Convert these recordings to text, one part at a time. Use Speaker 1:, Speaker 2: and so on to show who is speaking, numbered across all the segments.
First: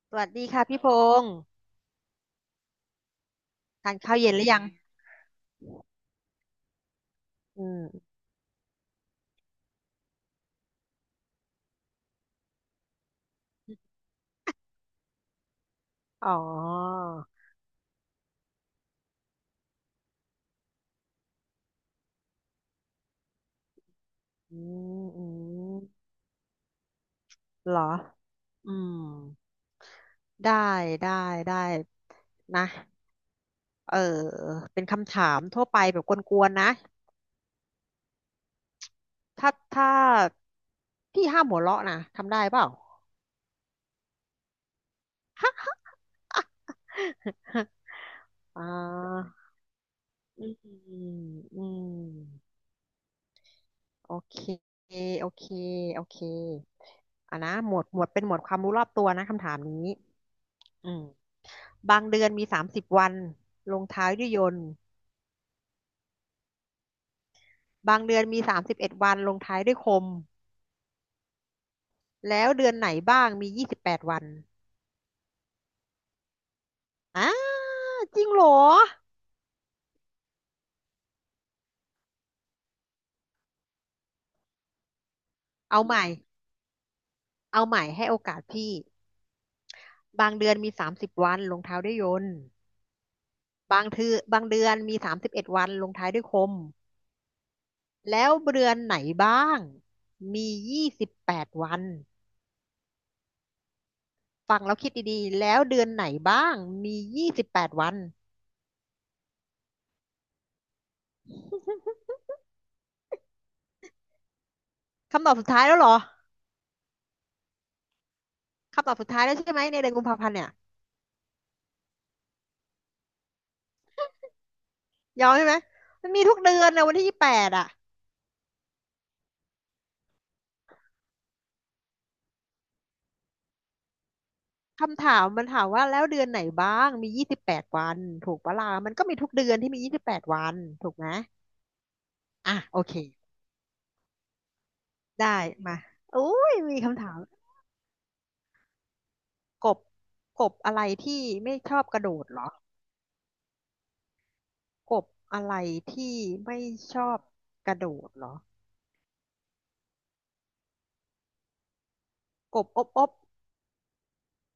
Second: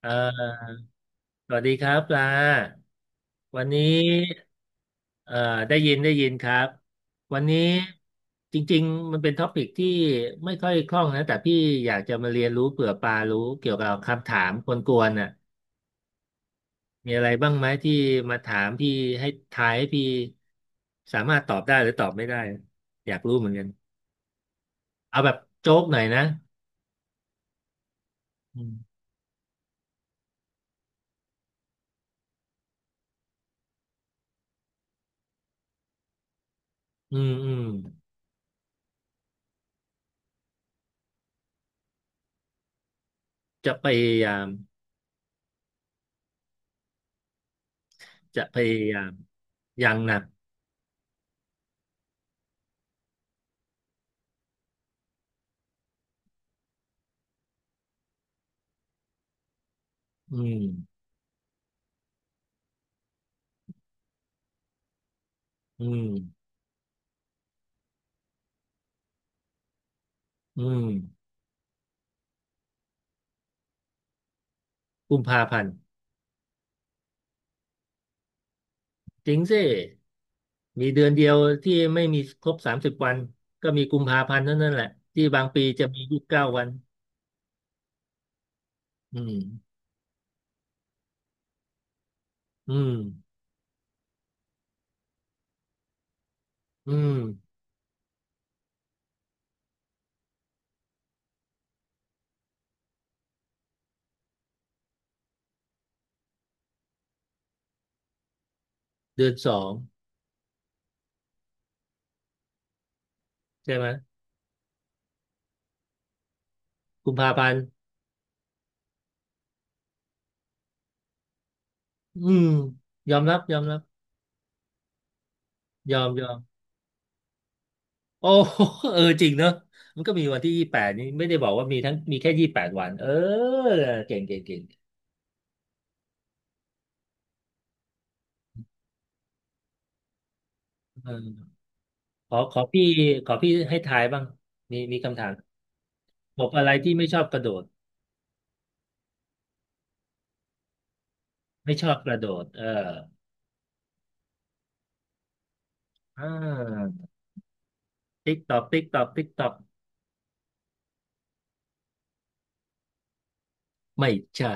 Speaker 1: เอ่
Speaker 2: สวัสดีค่ะ
Speaker 1: อ
Speaker 2: พี่พงษ์
Speaker 1: สวัสดีครับปลา วันนี้
Speaker 2: ทานข้าวเย็นหรือยัง
Speaker 1: เอ่อได้ยินครับ วันนี้
Speaker 2: อืม
Speaker 1: จริงๆมันเป็นท็อปิกที่ไม่ค่อยคล่องนะแต่พี่อยากจะมาเรียนรู้เผื่อปลารู้เกี่ยวกับคำถามกวนๆน่ะ
Speaker 2: อ๋อ
Speaker 1: มีอะไรบ้างไหมที่มาถามพี่ให้ทายให้พี่สามารถตอบได้หรือตอบไม่ได้ อยากรู้เหมือนกัน
Speaker 2: อืม
Speaker 1: เอา
Speaker 2: อื
Speaker 1: แบบโจ๊กหน่อย
Speaker 2: ม
Speaker 1: นะ
Speaker 2: เหรอ
Speaker 1: อื
Speaker 2: อื
Speaker 1: ม
Speaker 2: มได้ได้ได้นะเออเป็นคำถามทั่วไปแบบกวนๆนะ
Speaker 1: อืมอืม
Speaker 2: ถ้าพี่ห้ามหัวเราะนะทำได้เปล่า
Speaker 1: จะพยายาม จะพ
Speaker 2: อ่
Speaker 1: ยายาม
Speaker 2: า
Speaker 1: อย่างหนัก
Speaker 2: อืมอืมโอเคโอเคโอเคอ่ะนะหมวดเป็นหมวดความรู้รอบตัวนะคำถามนี้
Speaker 1: อืม
Speaker 2: อืม บางเดือนมีสามสิบวันลงท้ายด้วยยนต์
Speaker 1: อืม
Speaker 2: บางเดือนมีสามสิบเอ็ดวันลงท้ายด้วยคม
Speaker 1: อืม
Speaker 2: แล้วเดือนไหนบ้างมียี่สิบแปดวัน
Speaker 1: กุมภาพันธ์
Speaker 2: อ้าจริงเหรอ
Speaker 1: จริงสิมีเดือนเดียวที่ไม่มีครบสามสิบวันก็มีกุมภาพันธ์เท่านั้นแหละที่บางปี
Speaker 2: เอา
Speaker 1: จะ
Speaker 2: ให
Speaker 1: มี
Speaker 2: ม่
Speaker 1: ยี่สิบเก้าวัน
Speaker 2: เอาใหม่ให้โอกาสพี่
Speaker 1: อืม
Speaker 2: บางเดือนมีสามสิบวันลงท้ายด้วยยนต์
Speaker 1: อืม
Speaker 2: บางเดือนมีสามสิบเอ็ดวันลงท้ายด้วยคม
Speaker 1: อืม
Speaker 2: แล้วเดือนไหนบ้างมียี่สิบแปดวันฟังแล้วคิดดีๆแล้วเดือนไหนบ้างมียี่สิบแปดวัน
Speaker 1: เดือนสองใช่ไหม
Speaker 2: คำตอบสุดท้ายแล้วเหรอ
Speaker 1: กุมภาพันธ์
Speaker 2: คำตอบสุดท้ายแล้วใช่ไหมในเดือนกุมภาพันธ์เนี่ย
Speaker 1: อืมยอมรับยอมรับ
Speaker 2: ยอมใช่ไหม
Speaker 1: ยอ
Speaker 2: มั
Speaker 1: ม
Speaker 2: นมี
Speaker 1: ยอ
Speaker 2: ทุ
Speaker 1: ม
Speaker 2: กเดือนนะวันที่ยี่สิบแปดอะ
Speaker 1: โอ้ เออจริงเนอะมันก็มีวันที่ยี่แปดนี่ไม่ได้บอกว่ามีทั้งมีแค่ยี่แปดวันเออเก่งเก่งเก่ง
Speaker 2: คำถามมันถามว่าแล้วเดือนไหนบ้างมียี่สิบแปดวันถูกปะล่ะมันก็มีทุกเดือนที่มียี่สิบแปดวันถูกไห
Speaker 1: เอ
Speaker 2: ม
Speaker 1: อขอ
Speaker 2: อ่ะ
Speaker 1: ขอ
Speaker 2: โอ
Speaker 1: พี่
Speaker 2: เค
Speaker 1: ขอพี่ให้ทายบ้างมีมีคำถาม
Speaker 2: ได้มาอุ้
Speaker 1: กบ
Speaker 2: ย
Speaker 1: อะไร
Speaker 2: มี
Speaker 1: ที่
Speaker 2: คำ
Speaker 1: ไม่
Speaker 2: ถา
Speaker 1: ช
Speaker 2: ม
Speaker 1: อบกระโดด
Speaker 2: กบกบอะไรที่ไม่ช
Speaker 1: ไม่
Speaker 2: อ
Speaker 1: ช
Speaker 2: บ
Speaker 1: อบ
Speaker 2: กระ
Speaker 1: ก
Speaker 2: โด
Speaker 1: ระ
Speaker 2: ด
Speaker 1: โด
Speaker 2: เหร
Speaker 1: ด
Speaker 2: อ
Speaker 1: เออ
Speaker 2: กบอะไรที่
Speaker 1: อ่
Speaker 2: ไม่
Speaker 1: า
Speaker 2: ชอบกระโดดเหรอ
Speaker 1: ติ๊กตอกติ๊กตอกติ๊กตอก
Speaker 2: กบอบอบ
Speaker 1: ไม่ใช่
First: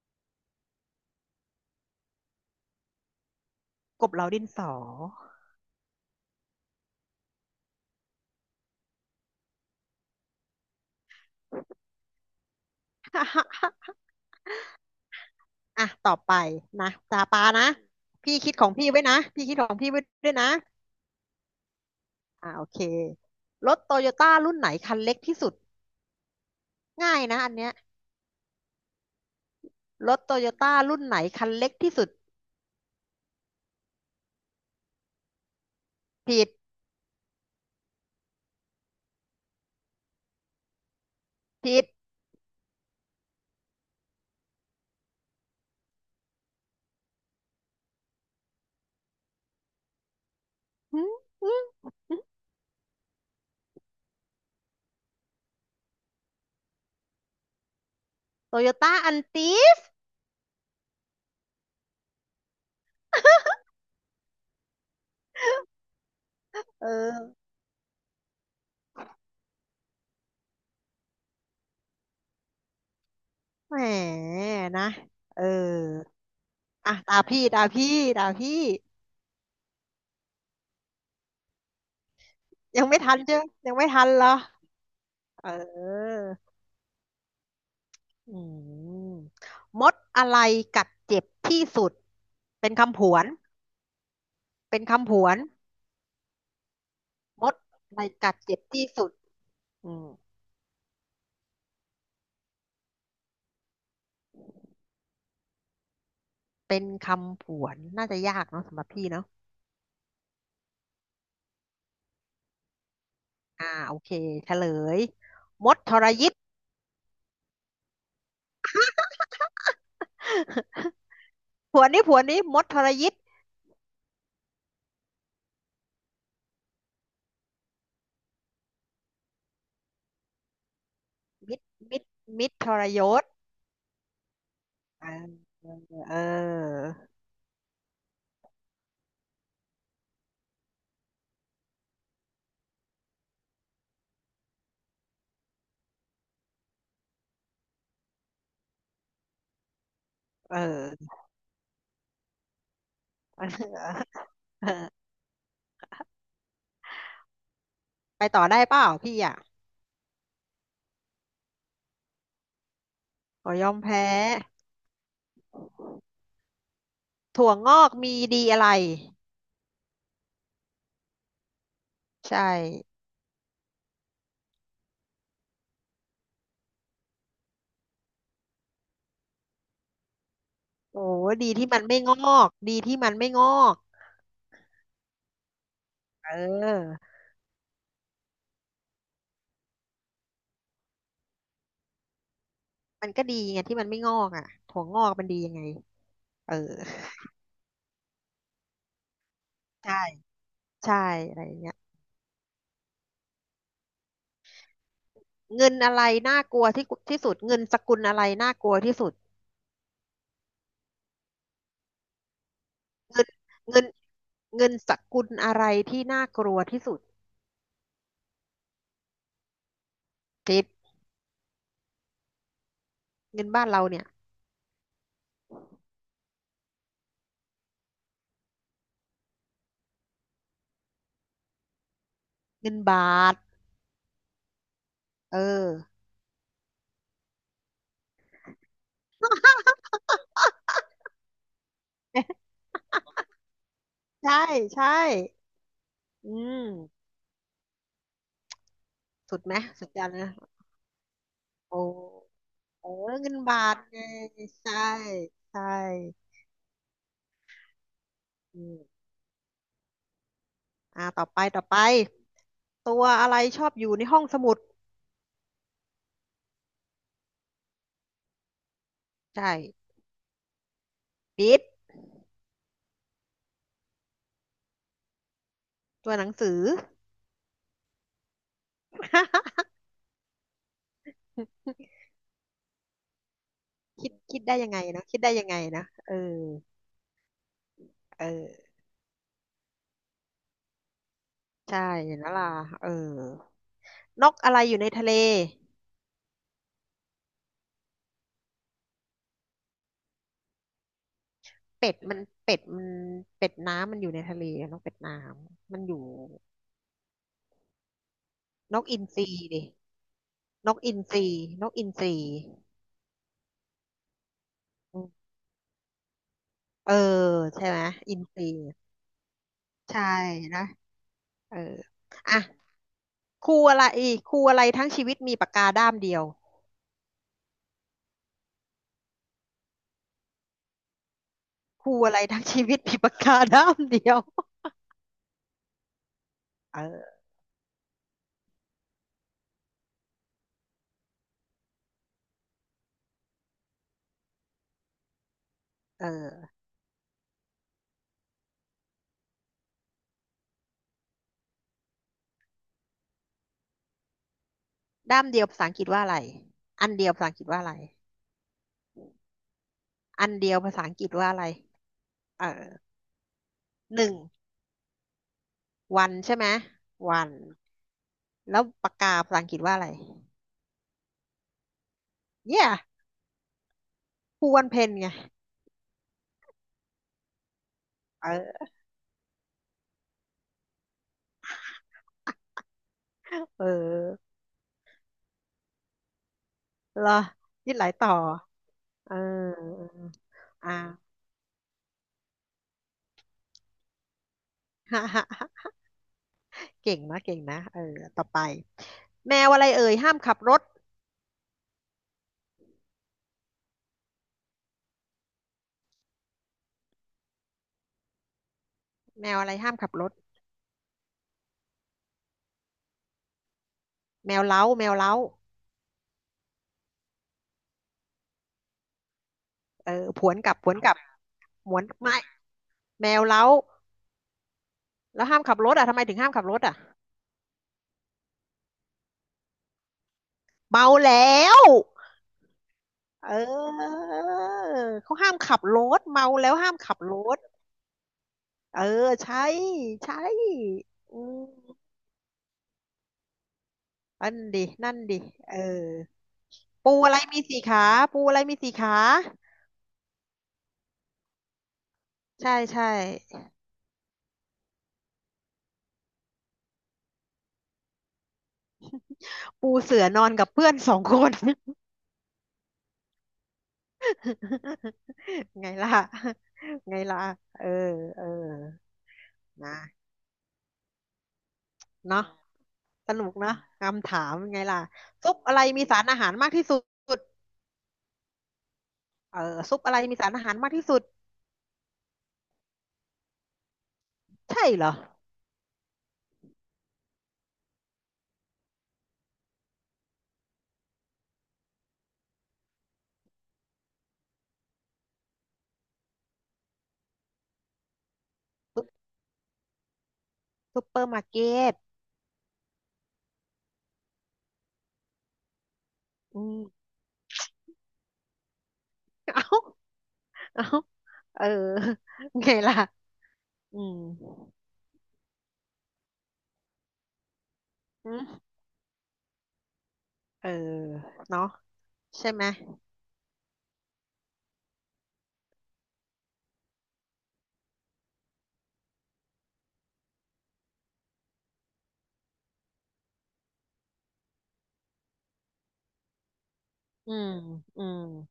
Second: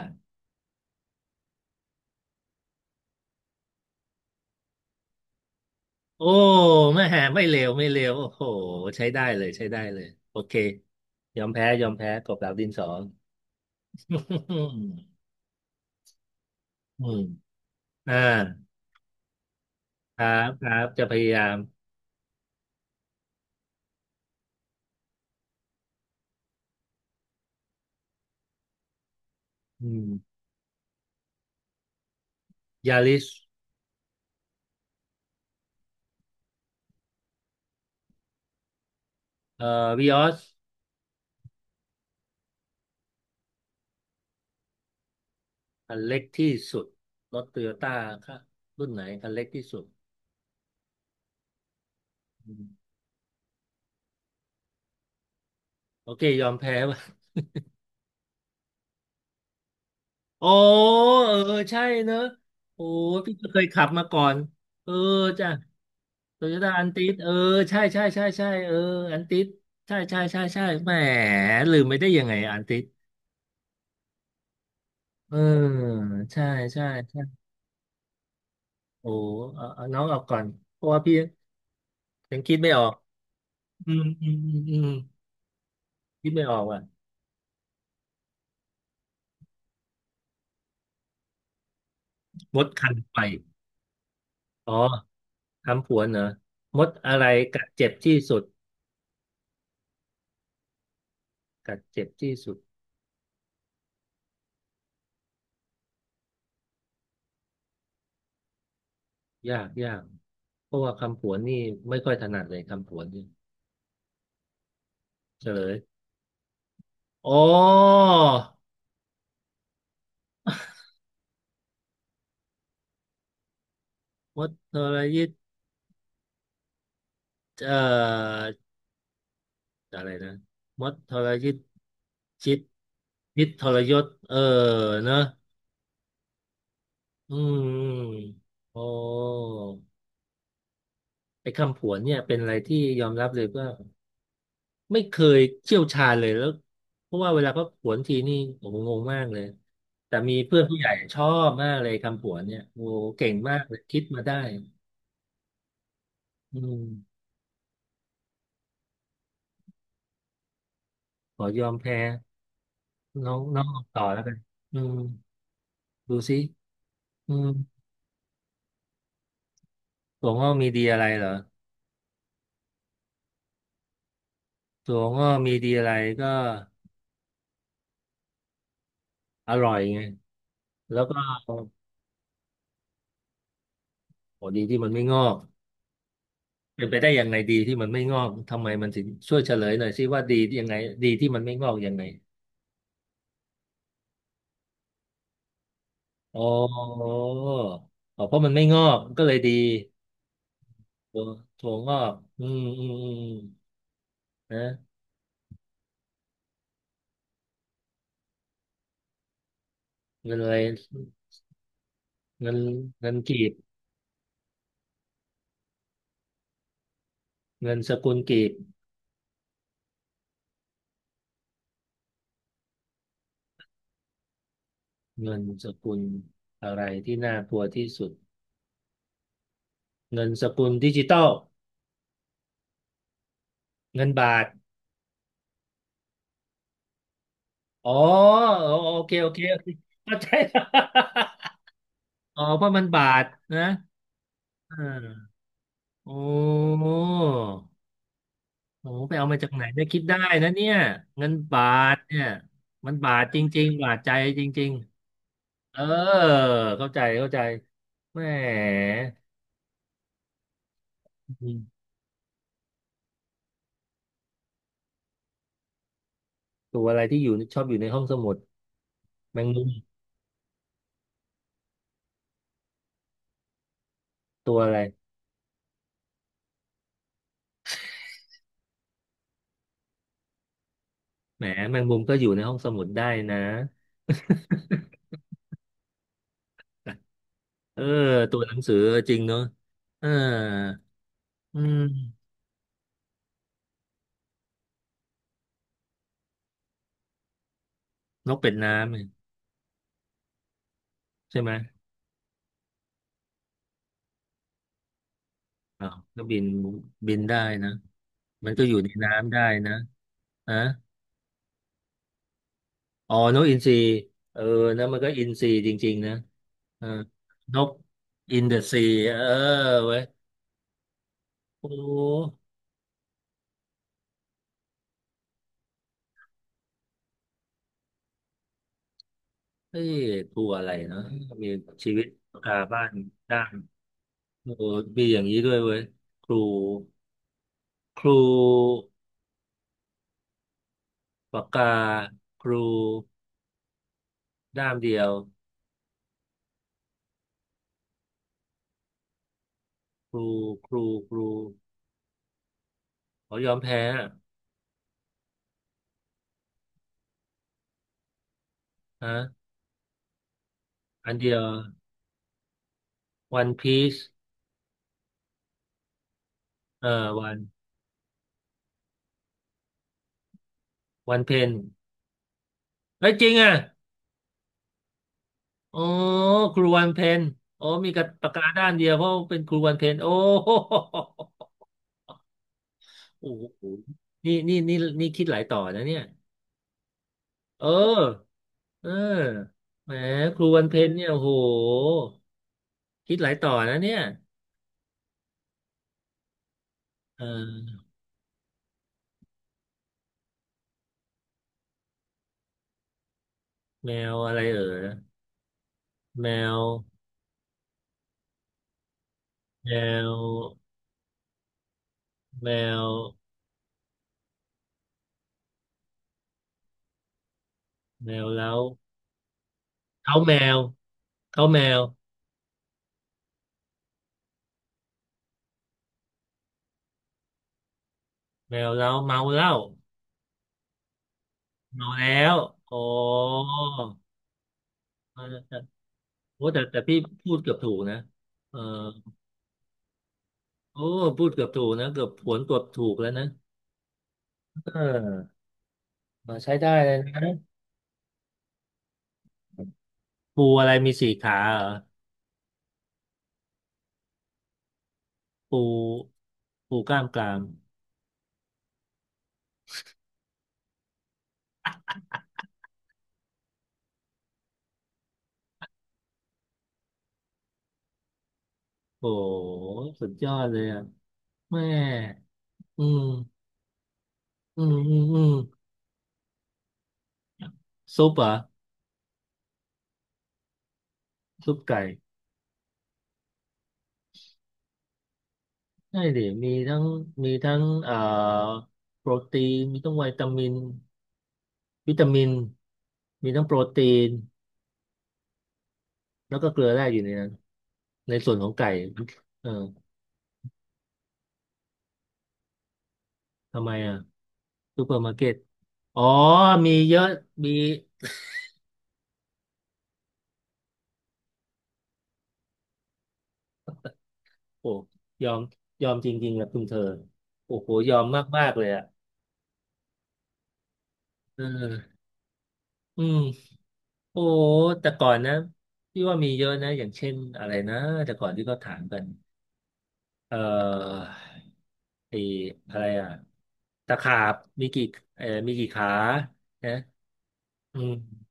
Speaker 2: กบเหลาดินสอ
Speaker 1: โอ้ไม่แหไม่เลวไม่เลวโอ้โหใช้ได้เลยใช้ได้เลยโอเคยอมแพ้ยอมแพ้กบดาวดินสอ อืม
Speaker 2: อ่ะต่อไปนะ
Speaker 1: อ
Speaker 2: ตา
Speaker 1: ม
Speaker 2: ปานะ
Speaker 1: อ่า
Speaker 2: พี่คิดของพี่ไว้นะพี่คิดของพี่ไว้
Speaker 1: ครั
Speaker 2: ด้วยนะ
Speaker 1: บครับจะพยายาม
Speaker 2: อ่าโอเครถโตโยต้ารุ่นไหนคันเล็กที่สุด ง่ายนะอันเนี้ย
Speaker 1: อื
Speaker 2: รถโต
Speaker 1: ม
Speaker 2: โยต้ารุ่นไหนคันเล็กที่สุด
Speaker 1: ยาริส
Speaker 2: ผิด
Speaker 1: เอ่อวีออส
Speaker 2: ผิด
Speaker 1: คันเล็กที่สุดรถโตโยต้าครับรุ่นไหนคันเล็กที่สุดอืมโอเคยอมแพ้ ว่ะ
Speaker 2: โตโยต้าอันติด
Speaker 1: อ๋อเออใช่เนอะโอ้พี่ก็เคยขับมาก่อนเออจ้ะโตโยต้าอั
Speaker 2: เออ
Speaker 1: นติสเออใช่ใช่ใช่ใช่เอออันติสใช่ใช่ใช่ใช่แหมลืมไม่ได้ยังไงอันติส
Speaker 2: แหมนะ
Speaker 1: เออ
Speaker 2: เออ
Speaker 1: ใช่ใช่
Speaker 2: อ่ะตา
Speaker 1: ใช่
Speaker 2: พี่ตาพี่
Speaker 1: โอ้เอาเอาน้องออกก่อนเพราะว่าพี่ยังคิดไม่อ
Speaker 2: ยั
Speaker 1: อ
Speaker 2: ง
Speaker 1: ก
Speaker 2: ไม่ทันเจ้ไยังไม่
Speaker 1: อืม
Speaker 2: ทันเหร
Speaker 1: อืม
Speaker 2: อ
Speaker 1: อืมอืม
Speaker 2: เออ
Speaker 1: คิดไม่ออกว่ะ
Speaker 2: อืมมดอะไรกัดเจ็บที่สุด
Speaker 1: มด
Speaker 2: เป็น
Speaker 1: คัน
Speaker 2: คำผ
Speaker 1: ไฟ
Speaker 2: วน
Speaker 1: อ๋อ
Speaker 2: เป็นคำผวน
Speaker 1: คำผวนเหรอมดอะไร
Speaker 2: มด
Speaker 1: กัดเจ็บ
Speaker 2: ใน
Speaker 1: ที่
Speaker 2: กัด
Speaker 1: สุด
Speaker 2: เจ็บที่สุดอืม
Speaker 1: กัดเจ็บที่สุด
Speaker 2: เป็นคำผวนน่าจะยากเนาะสำหรับพี่เนาะ
Speaker 1: ยากยาก เพราะว่าคำผวนนี่ไม่ค่อยถนัดเลยคำผวนนี่
Speaker 2: อ่าโอเคเฉลย
Speaker 1: เฉล
Speaker 2: ม
Speaker 1: ย
Speaker 2: ดทรยิต
Speaker 1: อ๋อ
Speaker 2: ผวนนี้มดทรยิต
Speaker 1: มดทรยิตเอ่ออะไรนะมดทรยิต
Speaker 2: มิตรมิตรมิต
Speaker 1: ชิ
Speaker 2: ร
Speaker 1: ต
Speaker 2: ทรยศ
Speaker 1: ยิตทรยศเออเน
Speaker 2: อ่
Speaker 1: อะ
Speaker 2: าเออ
Speaker 1: อืมโอ้ไอ้คำผวนเนี่ยเป็นอะไรที่ยอมรับเลยว่าไม่เคยเชี่ยวชาญเลยแล้วเพราะว่าเวลาเขาผวนทีนี่โอ้โหงงมากเลยแต่มี
Speaker 2: เอ
Speaker 1: เพื่อนผู้ใหญ่
Speaker 2: อ
Speaker 1: ชอบมากเลยคำผวนเนี่ยโอ้โหเก่งมากเลยคิด
Speaker 2: เ
Speaker 1: มาได้
Speaker 2: ออ
Speaker 1: อืม
Speaker 2: ไปต่อได้เปล่าพี่อ่ะ
Speaker 1: ขอยอมแพ้น้อง
Speaker 2: ขอ
Speaker 1: น้อ
Speaker 2: ย
Speaker 1: ง
Speaker 2: อ
Speaker 1: อ
Speaker 2: ม
Speaker 1: อกต่
Speaker 2: แพ้
Speaker 1: อแล้วกันอืมดูสิอื
Speaker 2: ถั่
Speaker 1: ม
Speaker 2: วงอกมีดีอะไร
Speaker 1: ถั่วงอกมีดีอะไรเหรอ
Speaker 2: ใช่
Speaker 1: ถั่วงอกมีดีอะไรก็อร่อยไงแล้
Speaker 2: โอ้
Speaker 1: วก็
Speaker 2: ดี
Speaker 1: โ
Speaker 2: ที่มันไม่งอกดีที่มันไม่งอก
Speaker 1: หดีที่มันไม่งอก
Speaker 2: เ
Speaker 1: เป็นไป
Speaker 2: ออ
Speaker 1: ได้ยังไงดีที่มันไม่งอกทำไมมันถึงช่วยเฉลยหน่อยสิว่าดียังไงดีที่มันไม่งอกยังไง
Speaker 2: มันก็ดีไงที่มันไม่งอกอ่ะถั่วงอกมันดียังไง
Speaker 1: อ๋อ
Speaker 2: เออ
Speaker 1: อ๋อเพราะมันไม่งอกก็เลยดี
Speaker 2: ใช่ใช่
Speaker 1: ถั่ว
Speaker 2: อะไรอย่าง
Speaker 1: ถั่
Speaker 2: เงี้
Speaker 1: ว
Speaker 2: ย
Speaker 1: งอกอืมอืมอืมนะ
Speaker 2: เงินอะไรน่ากลัวที่สุดเงินสกุลอะไรน่ากลัวที่สุด
Speaker 1: เงินอะไรเงินเงิน
Speaker 2: เงิน
Speaker 1: กีบ
Speaker 2: เงินเงินสกุลอะไรที่น่ากลัวที่สุด
Speaker 1: เงินสกุลกีบ
Speaker 2: คิดเงินบ้านเราเนี่ย
Speaker 1: เงินสกุลอะไรที่น่ากลัวที่สุดเงินสกุลดิจิตอล
Speaker 2: เงินบาท
Speaker 1: เงินบาท
Speaker 2: เออ
Speaker 1: อ๋อโอโอเคโอเคโอเคเข้าใจ อ๋ อเพราะมันบาทนะ
Speaker 2: ใช่
Speaker 1: อ่
Speaker 2: ใช่
Speaker 1: าโอ้
Speaker 2: อื
Speaker 1: โห
Speaker 2: ม
Speaker 1: ไปเอา
Speaker 2: สุ
Speaker 1: มา
Speaker 2: ด
Speaker 1: จาก
Speaker 2: ไหม
Speaker 1: ไหนได้
Speaker 2: สุด
Speaker 1: คิ
Speaker 2: ย
Speaker 1: ด
Speaker 2: อด
Speaker 1: ได้
Speaker 2: นะ
Speaker 1: นะเนี่ยเงินบา
Speaker 2: โอ้
Speaker 1: ทเนี่ยมั
Speaker 2: โอ้
Speaker 1: นบาท
Speaker 2: เงิ
Speaker 1: จ
Speaker 2: น
Speaker 1: ริง
Speaker 2: บาท
Speaker 1: ๆบาท
Speaker 2: ไง
Speaker 1: ใจจริง
Speaker 2: ใช่ใช่
Speaker 1: ๆเออเข้าใจเข้าใจแหม
Speaker 2: อืมอ่าต่อไปตัวอะไรชอบอยู่ในห้องสมุด
Speaker 1: ตัวอะไรที่อยู่ชอบอยู่ในห้องสมุดแม
Speaker 2: ใช่
Speaker 1: งมุม
Speaker 2: ปิด
Speaker 1: ตัวอะไร
Speaker 2: ตัวหนังสือ
Speaker 1: แหมแมงมุมก็อยู่ในห้องสมุดได้นะ
Speaker 2: คิดได้ยังไงนะคิดได้ยังไงนะเออ
Speaker 1: เออ
Speaker 2: เอ
Speaker 1: ตัวหนัง
Speaker 2: อ
Speaker 1: สือจริงเนอะเอออื
Speaker 2: ใช่
Speaker 1: ม
Speaker 2: เห็นแลวล่ะเออนกอะไรอยู่ในทะเล
Speaker 1: นกเป็ดน้ำเนี่ยใช่ไหม
Speaker 2: เป็ดมันเป็ดมันเป็ดน้ำมันอยู่ในทะเลอะนกเป็ดน้ำมัน
Speaker 1: อ้า
Speaker 2: อ
Speaker 1: ว
Speaker 2: ยู่
Speaker 1: ก็บินบินได้นะมันก็อ
Speaker 2: น
Speaker 1: ยู่
Speaker 2: ก
Speaker 1: ใน
Speaker 2: อินทรี
Speaker 1: น้ำได้
Speaker 2: ดิ
Speaker 1: นะฮะ
Speaker 2: นกอินทรีนกอินทรี
Speaker 1: อ๋อนกอินทรีเออนะมั
Speaker 2: อื
Speaker 1: น
Speaker 2: ม
Speaker 1: ก็อินทรีจริงๆนะเออ
Speaker 2: เออ
Speaker 1: น
Speaker 2: ใช่
Speaker 1: ก
Speaker 2: ไหมอินท
Speaker 1: อิน
Speaker 2: รี
Speaker 1: เดอะซีเออเว้ย
Speaker 2: ใช่นะเออ
Speaker 1: โอ
Speaker 2: อ่ะ
Speaker 1: ้
Speaker 2: ครูอะไรครูอะไรทั้งชีวิตมีปากกาด้ามเดียว
Speaker 1: เฮ้ยตัวอะไรเนาะมี
Speaker 2: ค
Speaker 1: ชี
Speaker 2: รู
Speaker 1: วิต
Speaker 2: อะไรทั้ง
Speaker 1: คา
Speaker 2: ชีวิต
Speaker 1: บ้าน
Speaker 2: มีปากกา
Speaker 1: ด้าง
Speaker 2: ด้ามเดียว
Speaker 1: โอ้มีอย่างนี้ด้วยเว้ยครู
Speaker 2: เออ
Speaker 1: ครู ปากกาครูด้ามเดียว
Speaker 2: เออ
Speaker 1: ครูครูครูขอยอมแพ้
Speaker 2: ด้ามเดียวภาษาอังกฤษว่าอะไรอันเดียวภาษาอังกฤษว่าอะไร
Speaker 1: อะฮะ
Speaker 2: อันเดียวภาษาอังกฤ
Speaker 1: อั
Speaker 2: ษ
Speaker 1: น
Speaker 2: ว่า
Speaker 1: เดีย
Speaker 2: อะ
Speaker 1: ว
Speaker 2: ไรเออ
Speaker 1: วันพีซ
Speaker 2: หนึ่งวันใช่ไหม
Speaker 1: เอ่อ
Speaker 2: วั
Speaker 1: วั
Speaker 2: น
Speaker 1: น
Speaker 2: แล้วปากกาภาษาอังกฤษว่าอะไร
Speaker 1: วันเพน
Speaker 2: เย a
Speaker 1: เอ้ยจริงอ่ะ
Speaker 2: คูวันเพนไง
Speaker 1: โอ้ครูวันเพนโอ้มีกับปากกาด้า
Speaker 2: เออ
Speaker 1: มเดียวเพราะเป็นครูวันเพนโอ้โหโอ้โ
Speaker 2: เอ
Speaker 1: ห
Speaker 2: อ
Speaker 1: นี่นี่นี่นี่คิดหลายต่อนะเนี่ย
Speaker 2: หรอ
Speaker 1: เอ
Speaker 2: ยึดหลาย
Speaker 1: อ
Speaker 2: ต่อ
Speaker 1: เออ
Speaker 2: เออ
Speaker 1: แหมครูวันเพนเนี่ย
Speaker 2: อ่า
Speaker 1: โอ้โหคิดหลายต่อนะเนี่ย
Speaker 2: ฮ่าฮ่าเก่งนะ
Speaker 1: เ
Speaker 2: เก่งนะเอ
Speaker 1: ออ
Speaker 2: อต่อไปแมวอะไรเอ่ยห้ามขับรถ
Speaker 1: แมวอะไรเออแมว
Speaker 2: แมวอะไร
Speaker 1: แม
Speaker 2: ห้ามขับรถ
Speaker 1: วแมว
Speaker 2: แมวเล้า
Speaker 1: แมวแล้ว
Speaker 2: เออ
Speaker 1: เขา
Speaker 2: ผ
Speaker 1: แม
Speaker 2: วนกลับ
Speaker 1: ว
Speaker 2: ผวนกลับ
Speaker 1: เขาแม
Speaker 2: หม
Speaker 1: ว
Speaker 2: วนไม่แมวเล้าแล้วห้ามขับรถอ่ะทำไมถึงห้ามขับรถอ่ะ
Speaker 1: แมวแล้วเมาเหล้า
Speaker 2: เมาแล้ว
Speaker 1: เมาแล้วอ๋อ
Speaker 2: เออเขา
Speaker 1: เออ
Speaker 2: ห้าม
Speaker 1: แต่
Speaker 2: ขับรถเมา
Speaker 1: โอ้
Speaker 2: แล้ว
Speaker 1: แต่
Speaker 2: ห้าม
Speaker 1: แต่
Speaker 2: ขั
Speaker 1: พี่
Speaker 2: บร
Speaker 1: พูด
Speaker 2: ถ
Speaker 1: เกือบถูกนะเออ
Speaker 2: เออใช่ใช่
Speaker 1: โอ้
Speaker 2: อื
Speaker 1: พูดเกือบถูก
Speaker 2: ม
Speaker 1: นะเกือบผวนเกือบถูกแล้วนะ
Speaker 2: นั่นดิ
Speaker 1: เอ
Speaker 2: นั่นดิ
Speaker 1: อ
Speaker 2: เออ
Speaker 1: มาใช้ได้เล
Speaker 2: ปู
Speaker 1: ย
Speaker 2: อะไร
Speaker 1: นะ
Speaker 2: มีสี่ขาปูอะไรมีสี่ขา
Speaker 1: ปูอะไรมีสี่ขาเหรอ
Speaker 2: ใช่ใช่
Speaker 1: ปูปูกล้ามกราม
Speaker 2: ปูเสือนอนกับเพื่อนสองคน ไงล่ะไงล่ะเออเออ
Speaker 1: โอ้
Speaker 2: นะ
Speaker 1: สุดยอดเลยอ่ะแม่
Speaker 2: เนาะ
Speaker 1: อื
Speaker 2: สนุก
Speaker 1: ม
Speaker 2: เนาะคำถามไง
Speaker 1: อืม
Speaker 2: ล่ะ
Speaker 1: อืมอื
Speaker 2: ซุ
Speaker 1: ม
Speaker 2: ปอะไรมีสารอาหารมากที่สุด
Speaker 1: ซุปเหรอ
Speaker 2: เออซุปอะไรมีสารอาหารมากที่สุด
Speaker 1: ซุปไก่
Speaker 2: ใช่เหรอ
Speaker 1: ใช่ดิมีทั้งมีทั้งโปรตีนมีทั้งวิตามินวิตามินมีทั้งโปรตีนแล้วก็เกลือแร่อยู่ในนั้นในส่วนของไก่
Speaker 2: ซุป
Speaker 1: เออ
Speaker 2: ซุปเปอร์มาร์เก็ต
Speaker 1: ทำไมอ่ะซูเปอร์มาร์เก็ตอ๋อ
Speaker 2: อืม
Speaker 1: มีเยอะมี
Speaker 2: เอ้าเอ้าเออ ไงล่ะอืม
Speaker 1: โอ้ยอมยอมจริงๆนะคุณเธอโอ้โหยอม
Speaker 2: อืม
Speaker 1: มากๆเลยอ่ะ
Speaker 2: เออ
Speaker 1: เอ
Speaker 2: เนาะ
Speaker 1: อ
Speaker 2: ใช่ไหม
Speaker 1: อืมโอ้แต่ก่อนนะพี่ว่ามีเยอะนะอย่างเช่นอะไรนะแต่ก่อนที่เขาถามกันเอ่อ ไอ้อะไรอ่ะตะขาบมีกี่มีกี่ขานะ
Speaker 2: อืม
Speaker 1: อื
Speaker 2: อืม
Speaker 1: ม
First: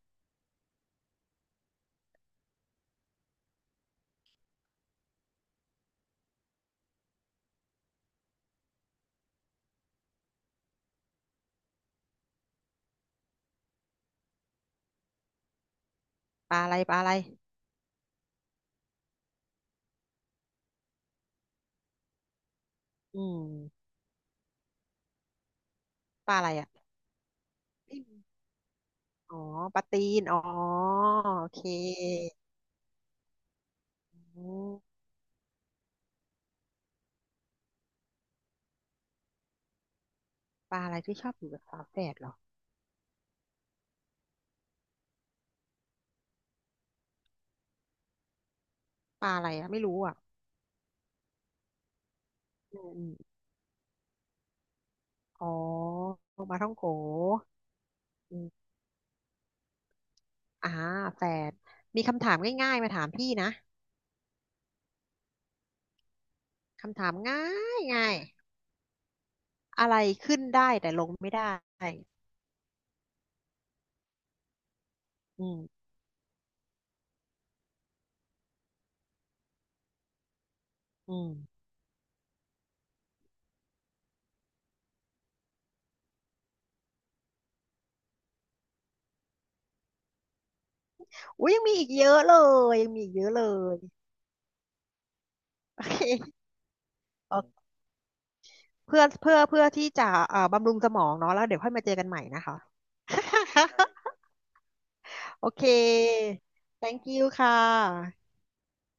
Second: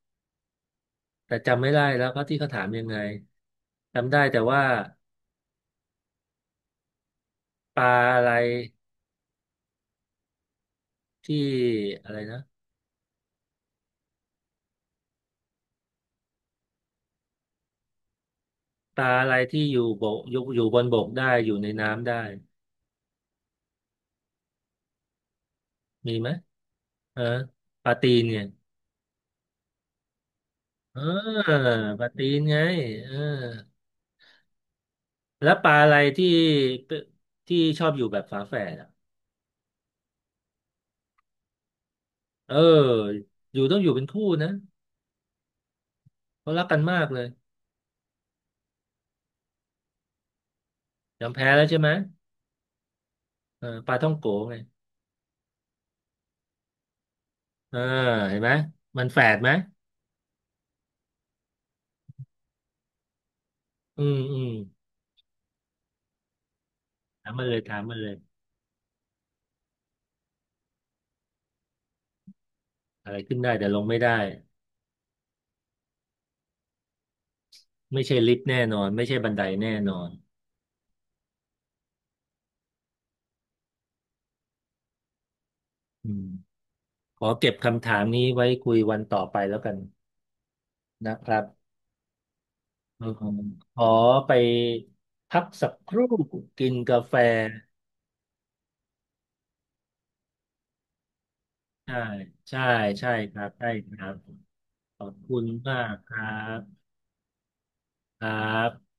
Speaker 1: แต่จำไม่ได้ แล้วก็ที่เขาถามยังไงจำได้แต่ว่าปลาอะไรที่อะไรนะ
Speaker 2: ปลาอะไร
Speaker 1: ปลาอะไรที่อยู่บกอยู่อยู่บนบกได้อยู่ในน้ำได้
Speaker 2: อืม
Speaker 1: มีไหม
Speaker 2: ปลาอะไรอ่ะ
Speaker 1: เออปลา
Speaker 2: อืม
Speaker 1: ตีนเนี่ย
Speaker 2: อ๋อปลาตีนอ๋อ
Speaker 1: เ
Speaker 2: โอ
Speaker 1: ออ
Speaker 2: เ
Speaker 1: ปลาตี
Speaker 2: ค
Speaker 1: นไงเออ
Speaker 2: อืม
Speaker 1: แล้วปลาอะไรที่เป็นที่ชอบอยู่แบบฝาแฝดอ่ะ
Speaker 2: ปลาอะไรที่ชอบอยู่กับฝาแฝดเหรอ
Speaker 1: เอออยู่ต้องอยู่เป็นคู่นะเขารักกันมากเลย
Speaker 2: ปลาอะไรอ่ะไม่รู้อ่ะ
Speaker 1: ยอมแพ้แล้วใช่ไหม
Speaker 2: อืมอม
Speaker 1: เออปลาท่องโกไง
Speaker 2: อ๋อปลาท่องโก
Speaker 1: เออเห็
Speaker 2: อื
Speaker 1: นไหม
Speaker 2: ม
Speaker 1: มันแฝดไหม
Speaker 2: อ่าแฝดมีคำถามง่ายๆมาถามพี่นะ
Speaker 1: อืม
Speaker 2: คำถาม
Speaker 1: ถามมา
Speaker 2: ง่า
Speaker 1: เลยถา
Speaker 2: ย
Speaker 1: มมาเล
Speaker 2: ง่า
Speaker 1: ย
Speaker 2: ยอะไรขึ้นได้แต่ลงไม่ได้
Speaker 1: อะไรขึ้นได้แต่ลงไม่ได้
Speaker 2: อืม
Speaker 1: ไม่ใช่ลิฟต์แน่นอนไม่ใช่บันไดแน่นอน
Speaker 2: อืม
Speaker 1: อืมขอเก็บคำถามนี้ไว้คุยวันต่อไปแล้วกันนะครับ
Speaker 2: อุ้ยยังมีอีกเยอะเลยยังมี
Speaker 1: เออ
Speaker 2: อีกเยอะเล
Speaker 1: ข
Speaker 2: ย
Speaker 1: อไปพักสัก
Speaker 2: โอ
Speaker 1: ค
Speaker 2: เค
Speaker 1: รู่กินกาแฟ
Speaker 2: เออเพื่อที่จะบำรุงสมองเนาะแล้วเดี๋ยวค่อยมาเจอ
Speaker 1: ใช่
Speaker 2: กันใหม่นะคะ
Speaker 1: ใช่ ใช่ครับใช่ครับขอบคุ
Speaker 2: โอ
Speaker 1: ณ
Speaker 2: เค
Speaker 1: มากครับ
Speaker 2: thank you ค่
Speaker 1: ครั
Speaker 2: ะ
Speaker 1: บ